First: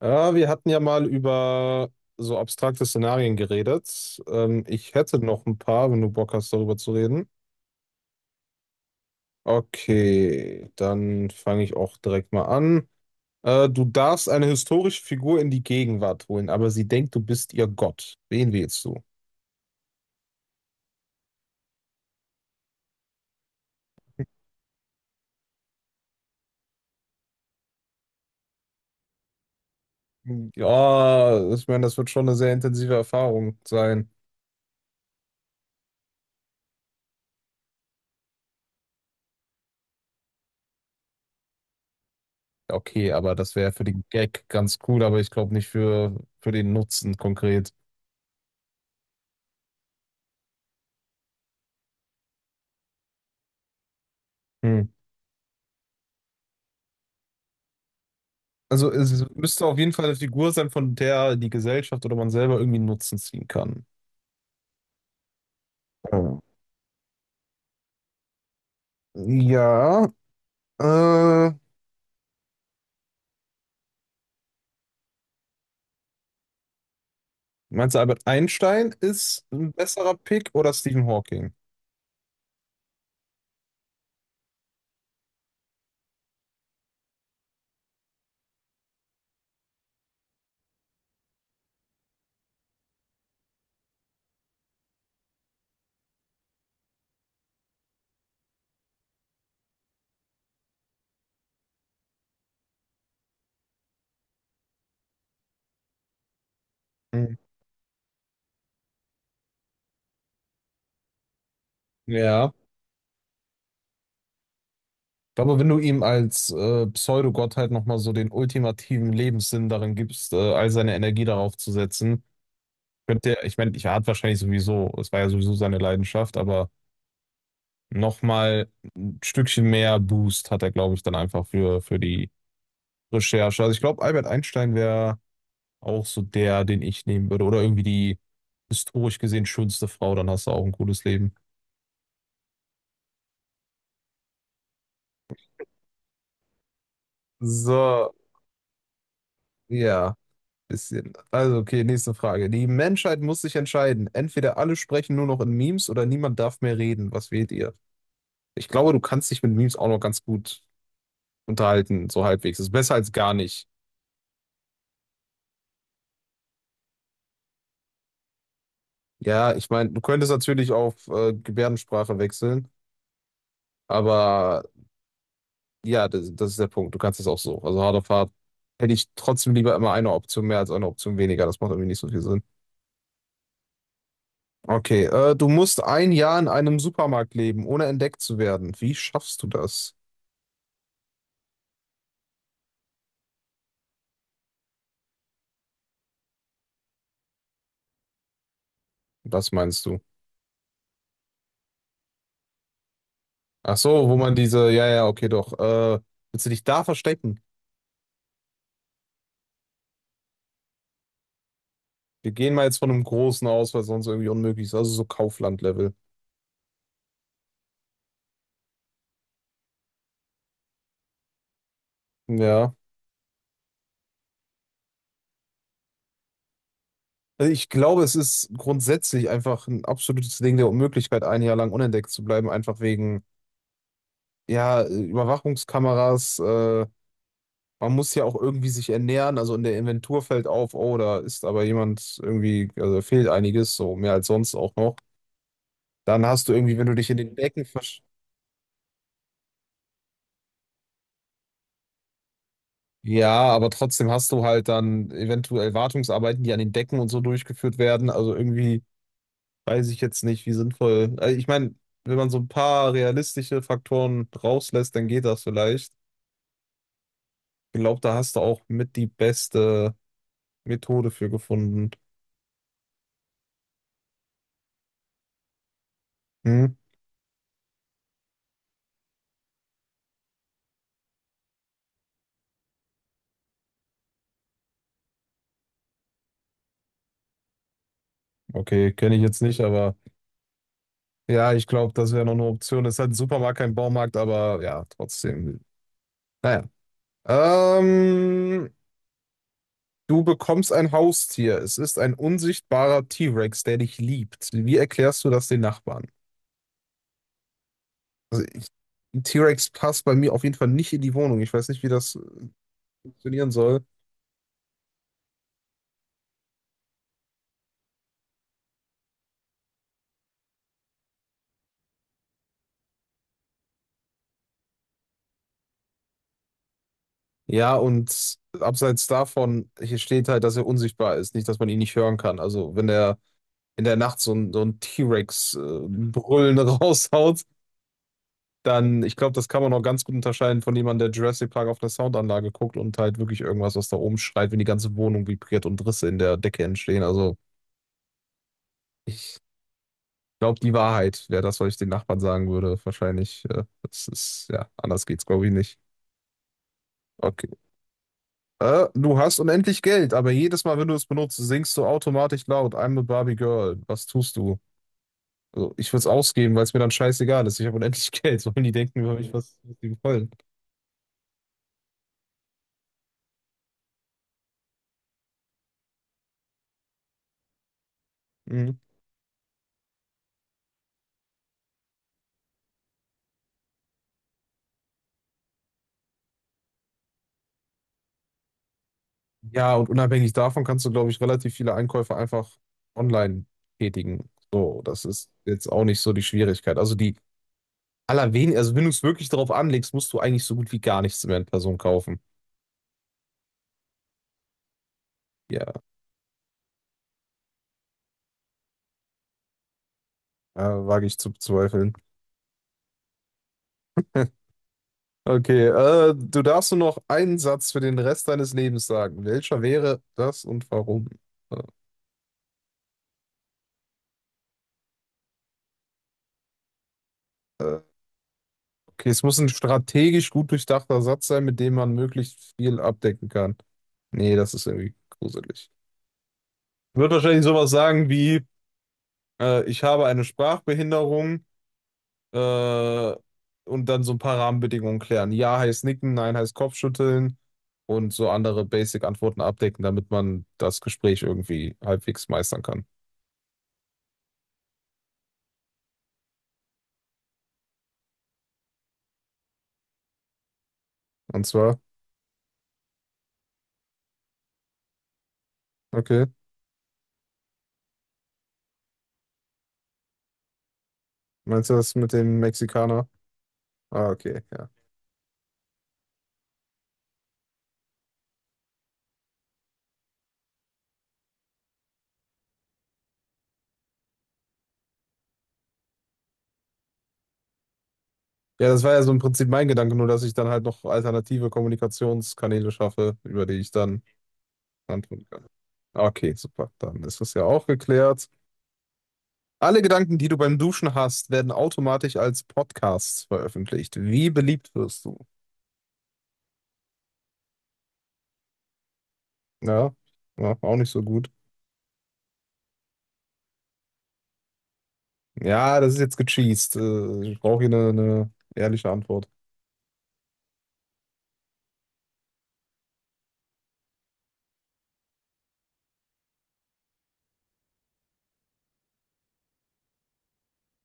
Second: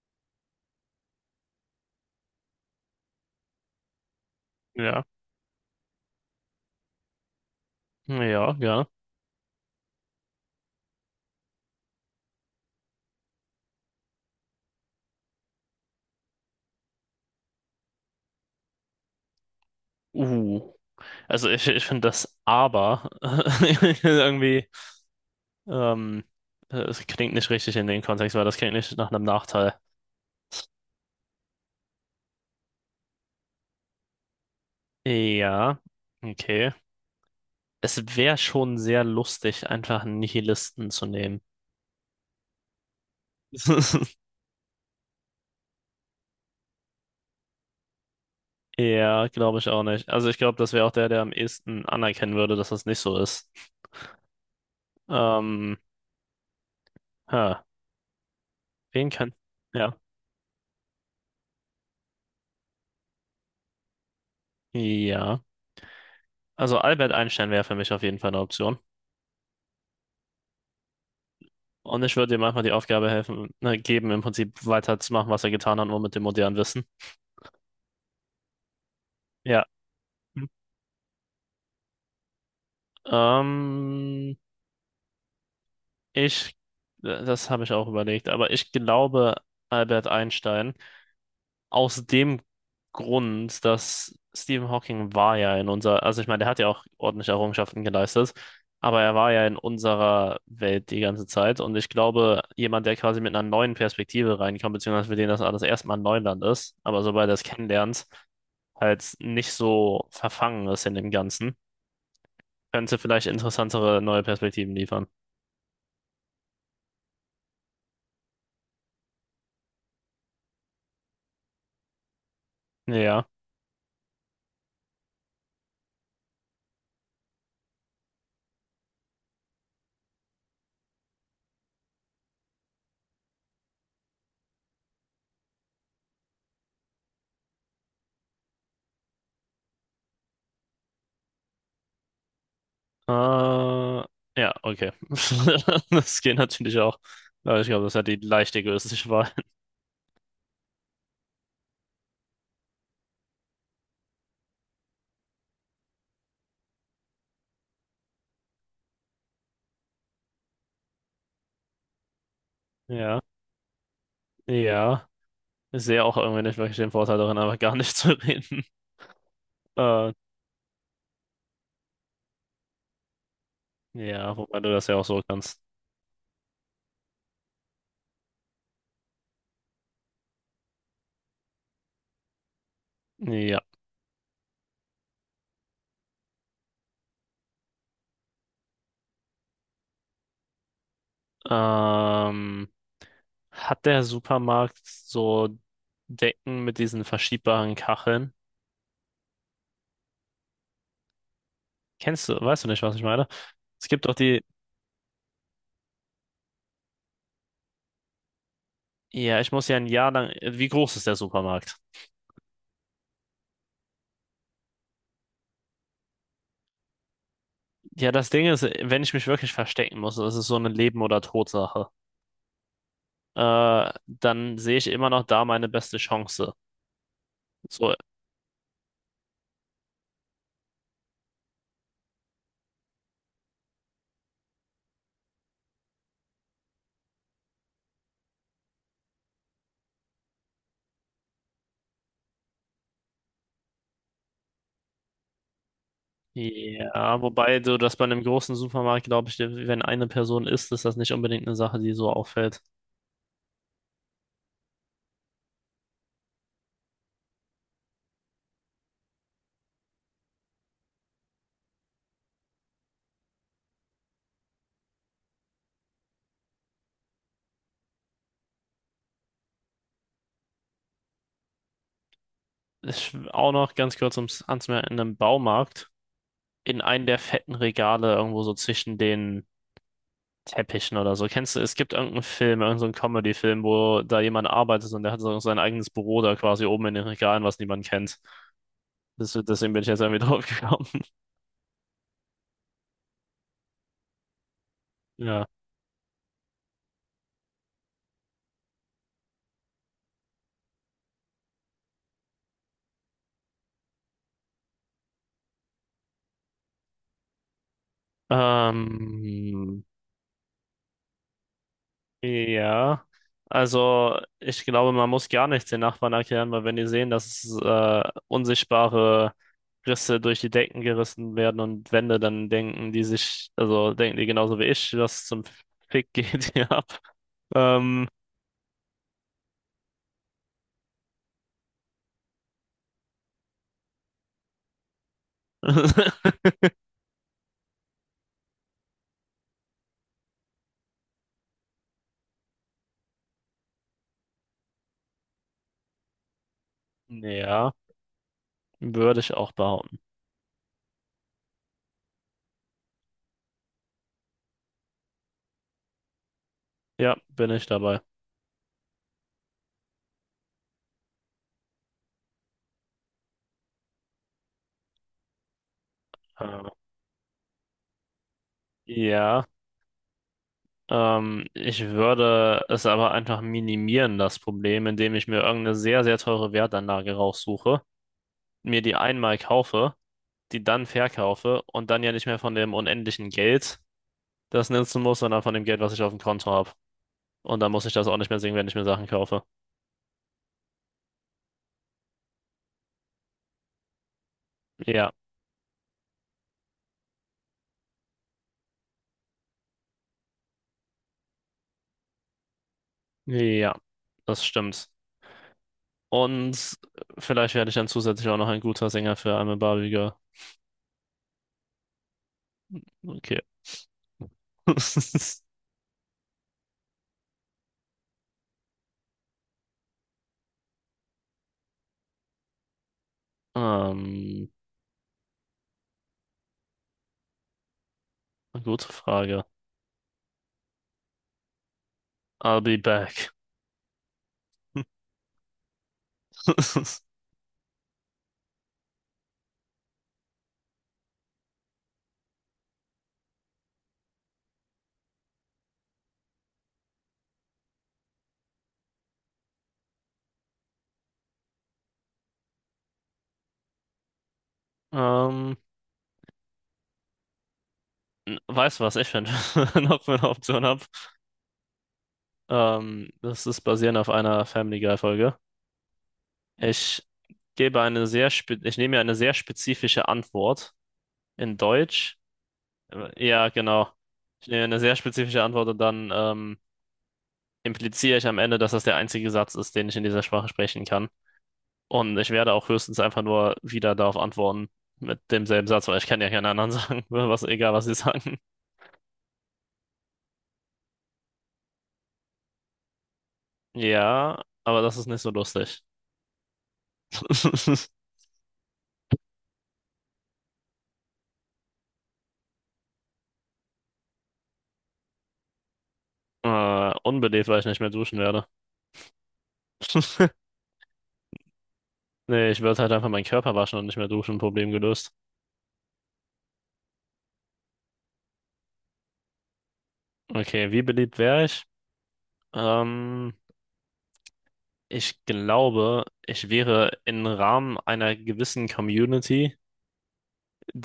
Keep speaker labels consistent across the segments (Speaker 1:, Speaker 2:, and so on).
Speaker 1: Ja, wir hatten ja mal über so abstrakte Szenarien geredet. Ich
Speaker 2: Ja,
Speaker 1: hätte noch ein paar, wenn du Bock hast, darüber zu reden.
Speaker 2: ja, gerne.
Speaker 1: Okay, dann fange ich auch direkt mal an. Du darfst eine historische Figur in die Gegenwart holen, aber sie denkt, du bist ihr Gott. Wen wählst du?
Speaker 2: Uh, also ich finde das aber irgendwie, ähm, es klingt nicht richtig in den Kontext, weil das klingt nicht nach einem Nachteil.
Speaker 1: Ja, ich meine, das wird schon eine sehr intensive Erfahrung sein.
Speaker 2: Ja, okay. Es wäre schon sehr lustig, einfach einen Nihilisten zu nehmen.
Speaker 1: Ja, okay, aber das wäre für den Gag ganz cool, aber ich glaube nicht für den Nutzen konkret.
Speaker 2: Ja, glaube ich auch nicht. Also ich glaube, das wäre auch der am ehesten anerkennen würde, dass das nicht so ist.
Speaker 1: Hm.
Speaker 2: Ähm, ha,
Speaker 1: Also
Speaker 2: wen
Speaker 1: es
Speaker 2: kann?
Speaker 1: müsste auf jeden
Speaker 2: Ja.
Speaker 1: Fall eine Figur sein, von der die Gesellschaft oder man selber irgendwie einen Nutzen ziehen kann.
Speaker 2: Ja.
Speaker 1: Oh.
Speaker 2: Also Albert Einstein wäre für mich auf jeden Fall eine Option.
Speaker 1: Ja, äh,
Speaker 2: Und ich würde ihm einfach die Aufgabe helfen, ne, geben, im Prinzip weiterzumachen, was er getan hat, nur mit dem modernen Wissen.
Speaker 1: meinst du, Albert Einstein ist
Speaker 2: Ja.
Speaker 1: ein besserer
Speaker 2: Hm.
Speaker 1: Pick oder Stephen Hawking?
Speaker 2: Ähm, ich, das habe ich auch überlegt, aber ich glaube Albert Einstein aus dem Grund, dass Stephen Hawking war ja in unserer, also ich meine, der hat ja auch ordentliche Errungenschaften geleistet, aber er war ja in unserer Welt die ganze Zeit und ich glaube, jemand, der quasi mit einer neuen Perspektive reinkommt, beziehungsweise für den das alles erstmal Neuland ist, aber sobald er
Speaker 1: Hm.
Speaker 2: es kennenlernt, halt nicht so verfangen ist in dem Ganzen.
Speaker 1: Ja.
Speaker 2: Könnte vielleicht interessantere neue Perspektiven liefern.
Speaker 1: Aber wenn du ihm als Pseudogottheit nochmal so den ultimativen Lebenssinn darin gibst, all seine Energie darauf zu setzen,
Speaker 2: Ja.
Speaker 1: könnte er, ich meine, ich er hat wahrscheinlich sowieso, es war ja sowieso seine Leidenschaft, aber nochmal ein Stückchen mehr Boost hat er, glaube ich, dann einfach für die Recherche. Also ich glaube, Albert Einstein wäre auch so der, den ich nehmen würde. Oder irgendwie die historisch gesehen schönste Frau, dann hast du auch ein cooles Leben.
Speaker 2: Äh, ja, okay. Das geht natürlich auch. Aber ich glaube, das hat
Speaker 1: So,
Speaker 2: die leicht egoistische Wahl.
Speaker 1: ja, bisschen. Also, okay, nächste Frage. Die Menschheit muss sich entscheiden. Entweder alle sprechen nur noch in Memes oder niemand darf mehr reden. Was wählt ihr? Ich glaube, du kannst dich mit Memes auch noch ganz gut unterhalten, so halbwegs. Ist besser als
Speaker 2: Ja.
Speaker 1: gar nicht.
Speaker 2: Ja. Ich sehe auch irgendwie nicht wirklich den Vorteil darin, einfach gar nicht zu reden.
Speaker 1: Ja, ich meine, du
Speaker 2: Äh,
Speaker 1: könntest natürlich auf Gebärdensprache wechseln,
Speaker 2: ja, wobei
Speaker 1: aber
Speaker 2: du das ja auch so kannst.
Speaker 1: Ja, das ist der Punkt. Du kannst es auch so. Also harte Fahrt hätte ich trotzdem lieber immer eine Option mehr als eine Option weniger. Das macht irgendwie nicht so viel Sinn.
Speaker 2: Ja.
Speaker 1: Okay, du musst ein Jahr in einem Supermarkt leben, ohne entdeckt zu werden. Wie schaffst du das?
Speaker 2: Ähm, hat der Supermarkt so Decken mit diesen verschiebbaren Kacheln?
Speaker 1: Das meinst du?
Speaker 2: Kennst du, weißt du nicht, was ich meine?
Speaker 1: Ach
Speaker 2: Es gibt
Speaker 1: so,
Speaker 2: doch
Speaker 1: wo man
Speaker 2: die,
Speaker 1: diese, ja, ja, okay, doch. Willst du dich da verstecken?
Speaker 2: ja, ich muss ja ein Jahr lang. Wie groß ist der Supermarkt?
Speaker 1: Wir gehen mal jetzt von einem großen aus, weil sonst irgendwie unmöglich ist. Also so Kaufland-Level.
Speaker 2: Ja, das Ding ist, wenn ich mich wirklich verstecken muss, das ist so eine Leben- oder Tod-Sache,
Speaker 1: Ja.
Speaker 2: dann sehe ich immer noch da meine beste Chance.
Speaker 1: Also ich
Speaker 2: So,
Speaker 1: glaube, es ist grundsätzlich einfach ein absolutes Ding der Unmöglichkeit, ein Jahr lang unentdeckt zu bleiben, einfach wegen ja, Überwachungskameras, man muss ja auch irgendwie sich ernähren. Also in der Inventur fällt auf, oh, da ist aber jemand irgendwie, also fehlt einiges, so mehr als sonst auch noch. Dann hast du irgendwie, wenn du dich in
Speaker 2: ja,
Speaker 1: den
Speaker 2: wobei
Speaker 1: Decken
Speaker 2: so, dass
Speaker 1: versch...
Speaker 2: bei einem großen Supermarkt, glaube ich, wenn eine Person ist, ist das nicht unbedingt eine Sache, die so auffällt.
Speaker 1: Ja, aber trotzdem hast du halt dann eventuell Wartungsarbeiten, die an den Decken und so durchgeführt werden. Also irgendwie weiß ich jetzt nicht, wie sinnvoll. Also ich meine, wenn man so ein paar realistische Faktoren rauslässt, dann geht das vielleicht. Ich glaube, da hast du auch mit die beste Methode für gefunden.
Speaker 2: Ich, auch noch ganz kurz ums, anzumerken: in einem Baumarkt,
Speaker 1: Hm?
Speaker 2: in einem der fetten Regale irgendwo so zwischen den Teppichen oder so. Kennst du, es gibt irgendeinen Film, irgendeinen Comedy-Film, wo da jemand arbeitet und der hat so sein eigenes Büro da quasi oben in den Regalen, was niemand kennt.
Speaker 1: Okay, kenne ich
Speaker 2: Das,
Speaker 1: jetzt nicht,
Speaker 2: deswegen bin ich
Speaker 1: aber
Speaker 2: jetzt irgendwie drauf gekommen.
Speaker 1: ja, ich glaube, das wäre noch eine Option. Ist halt ein Supermarkt, kein Baumarkt, aber ja,
Speaker 2: Ja.
Speaker 1: trotzdem. Naja. Ähm, Du bekommst ein Haustier. Es ist ein unsichtbarer T-Rex, der dich liebt. Wie erklärst du das den Nachbarn? Also ich, ein T-Rex
Speaker 2: Ähm,
Speaker 1: passt bei mir auf jeden Fall nicht in die Wohnung. Ich weiß nicht, wie das
Speaker 2: ja.
Speaker 1: funktionieren soll.
Speaker 2: Also, ich glaube, man muss gar nichts den Nachbarn erklären, weil wenn die sehen, dass unsichtbare Risse durch die Decken gerissen werden und Wände, dann denken die sich, also denken die genauso wie ich, was zum Fick geht hier ab.
Speaker 1: Ja,
Speaker 2: Ähm,
Speaker 1: und abseits davon, hier steht halt, dass er unsichtbar ist, nicht, dass man ihn nicht hören kann. Also wenn der in der Nacht so ein T-Rex Brüllen raushaut, dann, ich glaube, das kann man auch ganz gut unterscheiden von jemandem, der Jurassic Park auf einer Soundanlage guckt und halt wirklich irgendwas, was da oben schreit, wenn die ganze Wohnung vibriert und Risse in der Decke entstehen. Also,
Speaker 2: ja. Würde ich
Speaker 1: ich
Speaker 2: auch behaupten.
Speaker 1: glaube, die Wahrheit wäre das, was ich den Nachbarn sagen würde. Wahrscheinlich, das ist, ja, anders geht's, glaube ich, nicht.
Speaker 2: Ja,
Speaker 1: Okay.
Speaker 2: bin ich dabei.
Speaker 1: Du hast unendlich Geld, aber jedes Mal, wenn du es benutzt, singst du automatisch laut, I'm a Barbie Girl. Was tust du? Also, ich würde es ausgeben, weil
Speaker 2: Äh,
Speaker 1: es mir dann scheißegal ist. Ich habe unendlich Geld. Sollen die denken über mich,
Speaker 2: Ja,
Speaker 1: was die wollen?
Speaker 2: ich würde es aber einfach minimieren, das Problem, indem ich mir irgendeine sehr, sehr teure Wertanlage raussuche,
Speaker 1: Mhm.
Speaker 2: mir die einmal kaufe, die dann verkaufe und dann ja nicht mehr von dem unendlichen Geld das nutzen muss, sondern von dem Geld, was ich auf dem Konto habe. Und dann muss ich das auch nicht mehr sehen, wenn ich mir Sachen kaufe.
Speaker 1: Ja, und unabhängig davon kannst du, glaube ich, relativ viele Einkäufe einfach online tätigen. So, das
Speaker 2: Ja,
Speaker 1: ist jetzt auch nicht so die Schwierigkeit. Also die allerwenig, also wenn du es wirklich darauf anlegst, musst du eigentlich so gut wie gar nichts mehr in Person kaufen.
Speaker 2: ja, das stimmt.
Speaker 1: Ja,
Speaker 2: Und vielleicht werde ich dann zusätzlich auch noch ein guter Sänger für I'm a Barbie Girl.
Speaker 1: wage ich zu bezweifeln.
Speaker 2: Okay.
Speaker 1: Okay, du darfst nur noch einen Satz für den Rest deines Lebens sagen. Welcher wäre das und warum?
Speaker 2: Ähm,
Speaker 1: Äh,
Speaker 2: eine gute
Speaker 1: okay, es muss
Speaker 2: Frage.
Speaker 1: ein strategisch gut durchdachter Satz sein, mit dem man möglichst
Speaker 2: I'll be
Speaker 1: viel abdecken
Speaker 2: back.
Speaker 1: kann. Nee, das ist irgendwie gruselig. Wird wahrscheinlich sowas sagen wie, ich habe eine Sprachbehinderung, äh, und dann so ein paar Rahmenbedingungen klären. Ja heißt nicken, nein heißt Kopfschütteln und so andere Basic-Antworten abdecken, damit man das Gespräch irgendwie halbwegs meistern kann.
Speaker 2: Ähm, n- weißt du, was ich finde? Noch für eine Option habe.
Speaker 1: Und zwar,
Speaker 2: Das ist basierend auf einer Family Guy Folge.
Speaker 1: okay,
Speaker 2: Ich gebe eine sehr spe ich nehme mir eine sehr spezifische Antwort in
Speaker 1: meinst du das mit
Speaker 2: Deutsch.
Speaker 1: dem Mexikaner?
Speaker 2: Ja, genau.
Speaker 1: Ah, okay,
Speaker 2: Ich nehme
Speaker 1: ja.
Speaker 2: eine sehr spezifische Antwort und dann impliziere ich am Ende, dass das der einzige Satz ist, den ich in dieser Sprache sprechen kann. Und ich werde auch höchstens einfach nur wieder darauf antworten mit demselben Satz, weil ich kann ja keinen anderen sagen, was, egal was sie sagen.
Speaker 1: Ja, das war ja so im Prinzip mein Gedanke, nur dass ich dann halt noch alternative Kommunikationskanäle schaffe, über die ich dann
Speaker 2: Ja, aber das ist nicht
Speaker 1: antworten
Speaker 2: so
Speaker 1: kann.
Speaker 2: lustig.
Speaker 1: Okay, super, dann ist das ja auch geklärt. Alle Gedanken, die du beim Duschen hast, werden automatisch als Podcasts veröffentlicht. Wie beliebt wirst du?
Speaker 2: Unbelebt, weil ich nicht mehr duschen werde.
Speaker 1: Ja, ja, auch nicht so gut.
Speaker 2: Nee, ich würde halt einfach meinen Körper waschen und nicht mehr duschen, Problem gelöst.
Speaker 1: Ja, das ist jetzt gecheast. Ich brauche hier eine ehrliche Antwort.
Speaker 2: Okay, wie beliebt wäre ich? Ähm, ich glaube, ich wäre im Rahmen einer gewissen Community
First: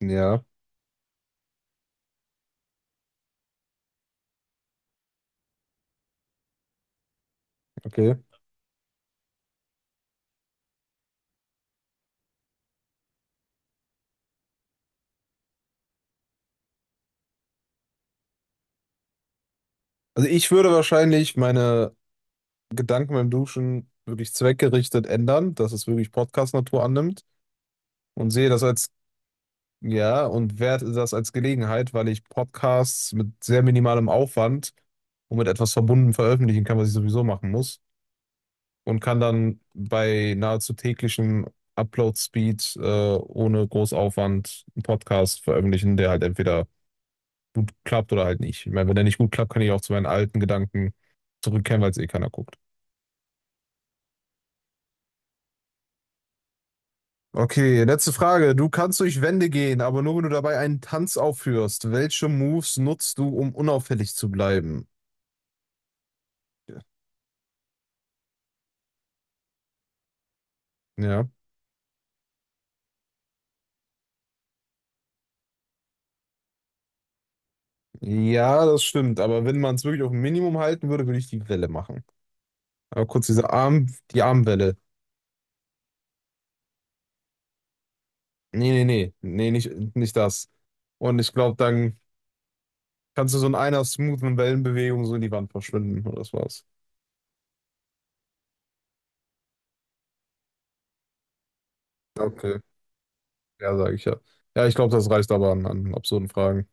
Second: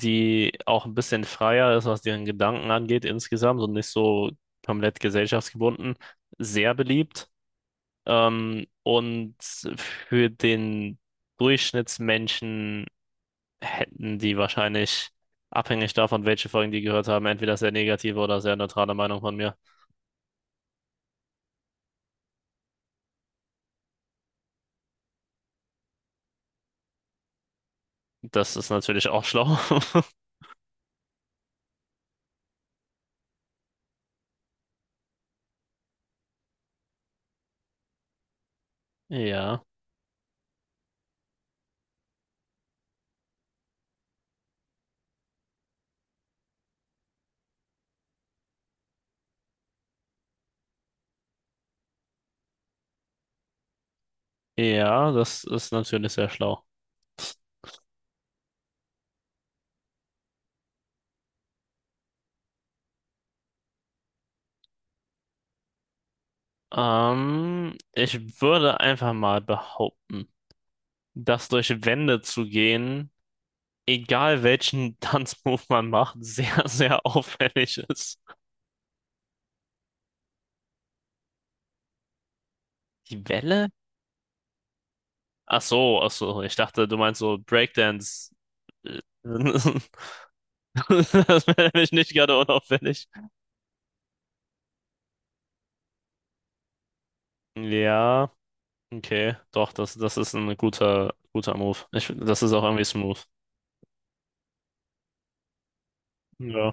Speaker 1: Ja,
Speaker 2: auch ein bisschen freier ist, was ihren Gedanken angeht insgesamt und nicht so komplett gesellschaftsgebunden, sehr beliebt.
Speaker 1: okay.
Speaker 2: Und für den Durchschnittsmenschen hätten die wahrscheinlich, abhängig davon, welche Folgen die gehört haben, entweder sehr negative oder sehr neutrale Meinung von mir.
Speaker 1: Also ich würde wahrscheinlich meine Gedanken beim Duschen wirklich zweckgerichtet ändern, dass es wirklich Podcast-Natur annimmt und sehe
Speaker 2: Das
Speaker 1: das
Speaker 2: ist
Speaker 1: als,
Speaker 2: natürlich auch schlau.
Speaker 1: ja, und werte das als Gelegenheit, weil ich Podcasts mit sehr minimalem Aufwand und mit etwas verbunden veröffentlichen kann, was ich sowieso machen muss, und kann dann
Speaker 2: Ja,
Speaker 1: bei nahezu täglichen Upload-Speed ohne groß Aufwand einen Podcast veröffentlichen, der halt entweder gut klappt oder halt nicht. Ich meine, wenn der nicht gut klappt, kann ich auch zu meinen alten Gedanken zurückkehren, weil es eh keiner guckt.
Speaker 2: ja, das ist natürlich sehr schlau.
Speaker 1: Okay, letzte Frage. Du kannst durch Wände gehen, aber nur wenn du dabei einen Tanz aufführst. Welche Moves nutzt du, um unauffällig zu bleiben?
Speaker 2: Ich würde einfach mal behaupten,
Speaker 1: Ja.
Speaker 2: das durch Wände zu gehen, egal welchen Tanzmove man macht, sehr, sehr auffällig ist.
Speaker 1: Ja, das stimmt. Aber wenn man es wirklich auf ein Minimum halten würde, würde ich die Welle machen. Aber kurz
Speaker 2: Die
Speaker 1: diese
Speaker 2: Welle?
Speaker 1: Arm, die Armwelle.
Speaker 2: Ach so, ich dachte, du meinst so Breakdance.
Speaker 1: Nee, nee,
Speaker 2: Äh,
Speaker 1: nee, nee, nicht das.
Speaker 2: Das
Speaker 1: Und ich glaube,
Speaker 2: wäre nämlich
Speaker 1: dann
Speaker 2: nicht gerade unauffällig.
Speaker 1: kannst du so in einer smoothen Wellenbewegung so in die Wand verschwinden und das war's.
Speaker 2: Ja, okay, doch, das ist ein guter, guter Move. Ich, das ist
Speaker 1: Okay.
Speaker 2: auch irgendwie smooth.
Speaker 1: Ja, sage ich ja. Ja, ich glaube, das reicht aber an, an absurden Fragen.
Speaker 2: Ja.